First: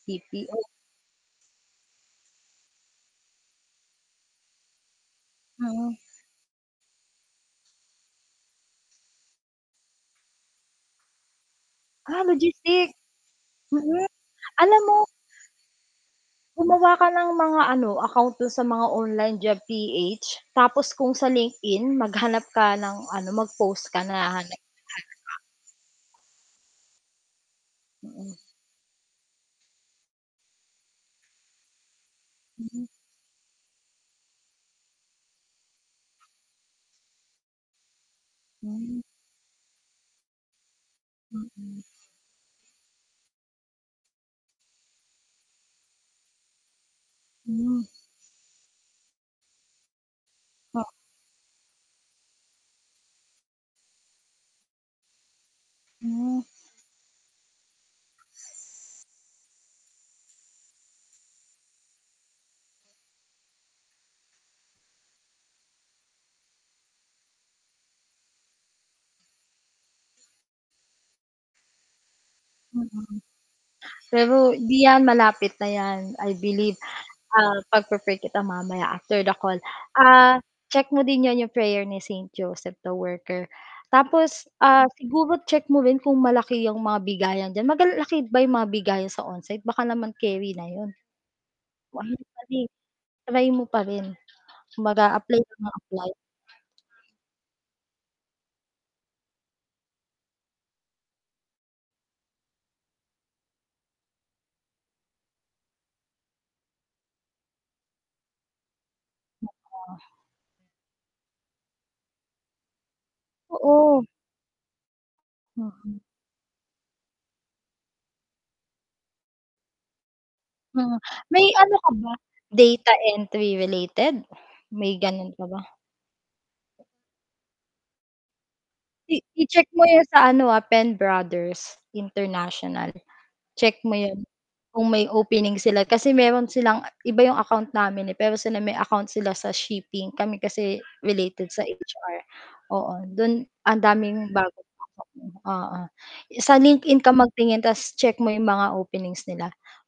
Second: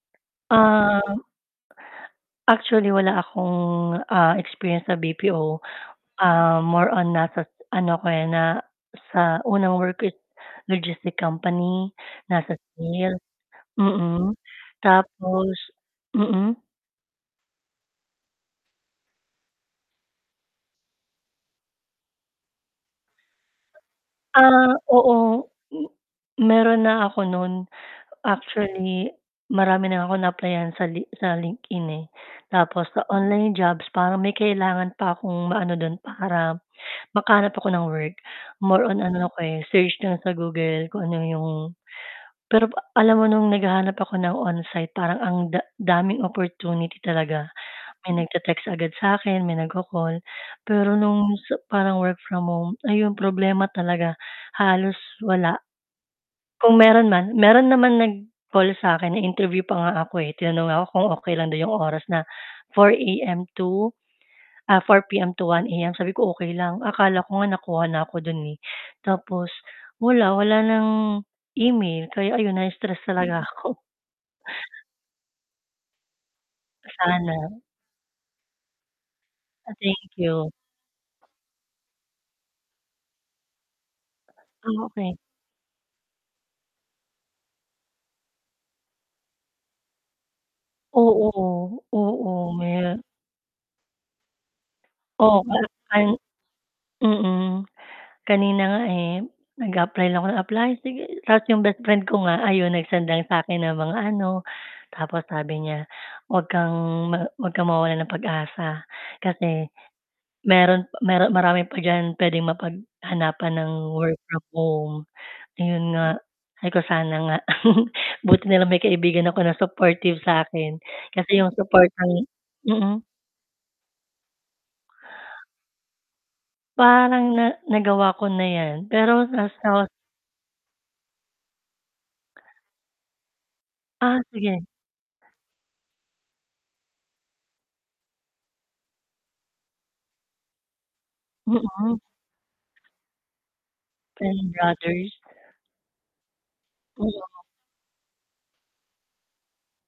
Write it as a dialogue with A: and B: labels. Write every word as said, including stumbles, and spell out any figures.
A: B-P-O.
B: Um. Actually, wala akong, ah, experience sa B-P-O,
A: Mm.
B: ah, more on nasa s ano ako, eh, na sa unang work ko is logistic company,
A: Ah,
B: nasa
A: logistics,
B: sale
A: mm,
B: mm,
A: alam mo
B: tapos mm.
A: Gumawa ka ng mga ano, account do'n sa mga OnlineJobs.ph tapos kung sa LinkedIn maghanap ka ng ano, mag-post ka na naghahanap
B: Ah,
A: ka.
B: oo. M meron na ako no'n,
A: Mm.
B: actually marami na akong naaplayan sa Li sa LinkedIn, eh,
A: Mhm.
B: tapos sa online jobs, parang may kailangan pa akong maano do'n para makahanap ako ng work. More
A: Hmm.
B: on ano ako, eh, search lang sa Google kung ano 'yong
A: Mm.
B: pero pa alam mo no'ng naghahanap ako ng on-site, parang ang da daming opportunity talaga,
A: Hmm.
B: may nagte-text agad sa'kin, may nagko-call,
A: Oh.
B: pero no'ng sa parang work from home, ayun, problema talaga, halos wala.
A: Hmm.
B: Kung meron man meron naman nag-call sa akin, na-interview pa nga ako, eh, tinanong nga ako kung okey lang daw 'yong oras na four A-M to, ah, four P-M to one A-M, sabi ko, "okey lang." Akala ko nga nakuha na ako do'n, eh, tapos wala wala ng email, kaya ayun, na-stress
A: Mm,
B: talaga ako.
A: pero 'di 'yan, malapit na 'yan, I believe, ah,
B: Sana.
A: pagpi-pray kita mamaya after the call.
B: Ah, thank
A: Ah,
B: you.
A: check mo din 'yan 'yong prayer ni Saint Joseph the Worker, tapos,
B: Ah,
A: ah,
B: okey.
A: siguro check mo rin kung malaki 'yong mga bigayan diyan, maga laki ba 'yong mga bigayan sa onsite, baka naman keri na 'yon.
B: Oo, oo
A: [unintelligible]
B: maya.
A: Try mo pa rin, mag-a-apply
B: Oh,
A: ka
B: parehas
A: ng apply.
B: tayong mm. Kanina nga, eh, nag-a-apply lang ako ng apply, sige. Tapos 'yong bestfriend ko nga, ayun nag-send ng sa'kin ng mga ano, tapos sabi niya, "Huwag kang ma huwag kang mawalan ng pag-asa, kasi
A: [unintelligible]
B: meron mero marami pa diyan puwedeng mapaghanapan ng
A: Oo.
B: work from home." Iyon
A: Mm.
B: nga, ay kung sana nga, buti na lang may kaibigan ako na supportive sa akin,
A: Hmm,
B: kasi
A: may
B: 'yong
A: ano
B: support
A: ka ba,
B: ng
A: data
B: mm.
A: entry related, may gano'n ka ba?
B: Parang na nagawa ko na 'yan,
A: I
B: pero
A: i-check
B: nasa
A: mo
B: hos
A: 'yon sa ano, ah, Penbrothers International, check mo
B: Ah,
A: 'yon,
B: sige.
A: kung may opening sila, kasi meron silang iba 'yong account namin, eh, pero sila may account sila sa shipping, kami kasi related sa
B: Mm.
A: H-R, oo, do'n ang daming bagong
B: Penbrothers?
A: [unintelligible] oo, sa LinkedIn ka
B: [unintelligible]
A: magtingin, tas check mo 'yong mga openings nila.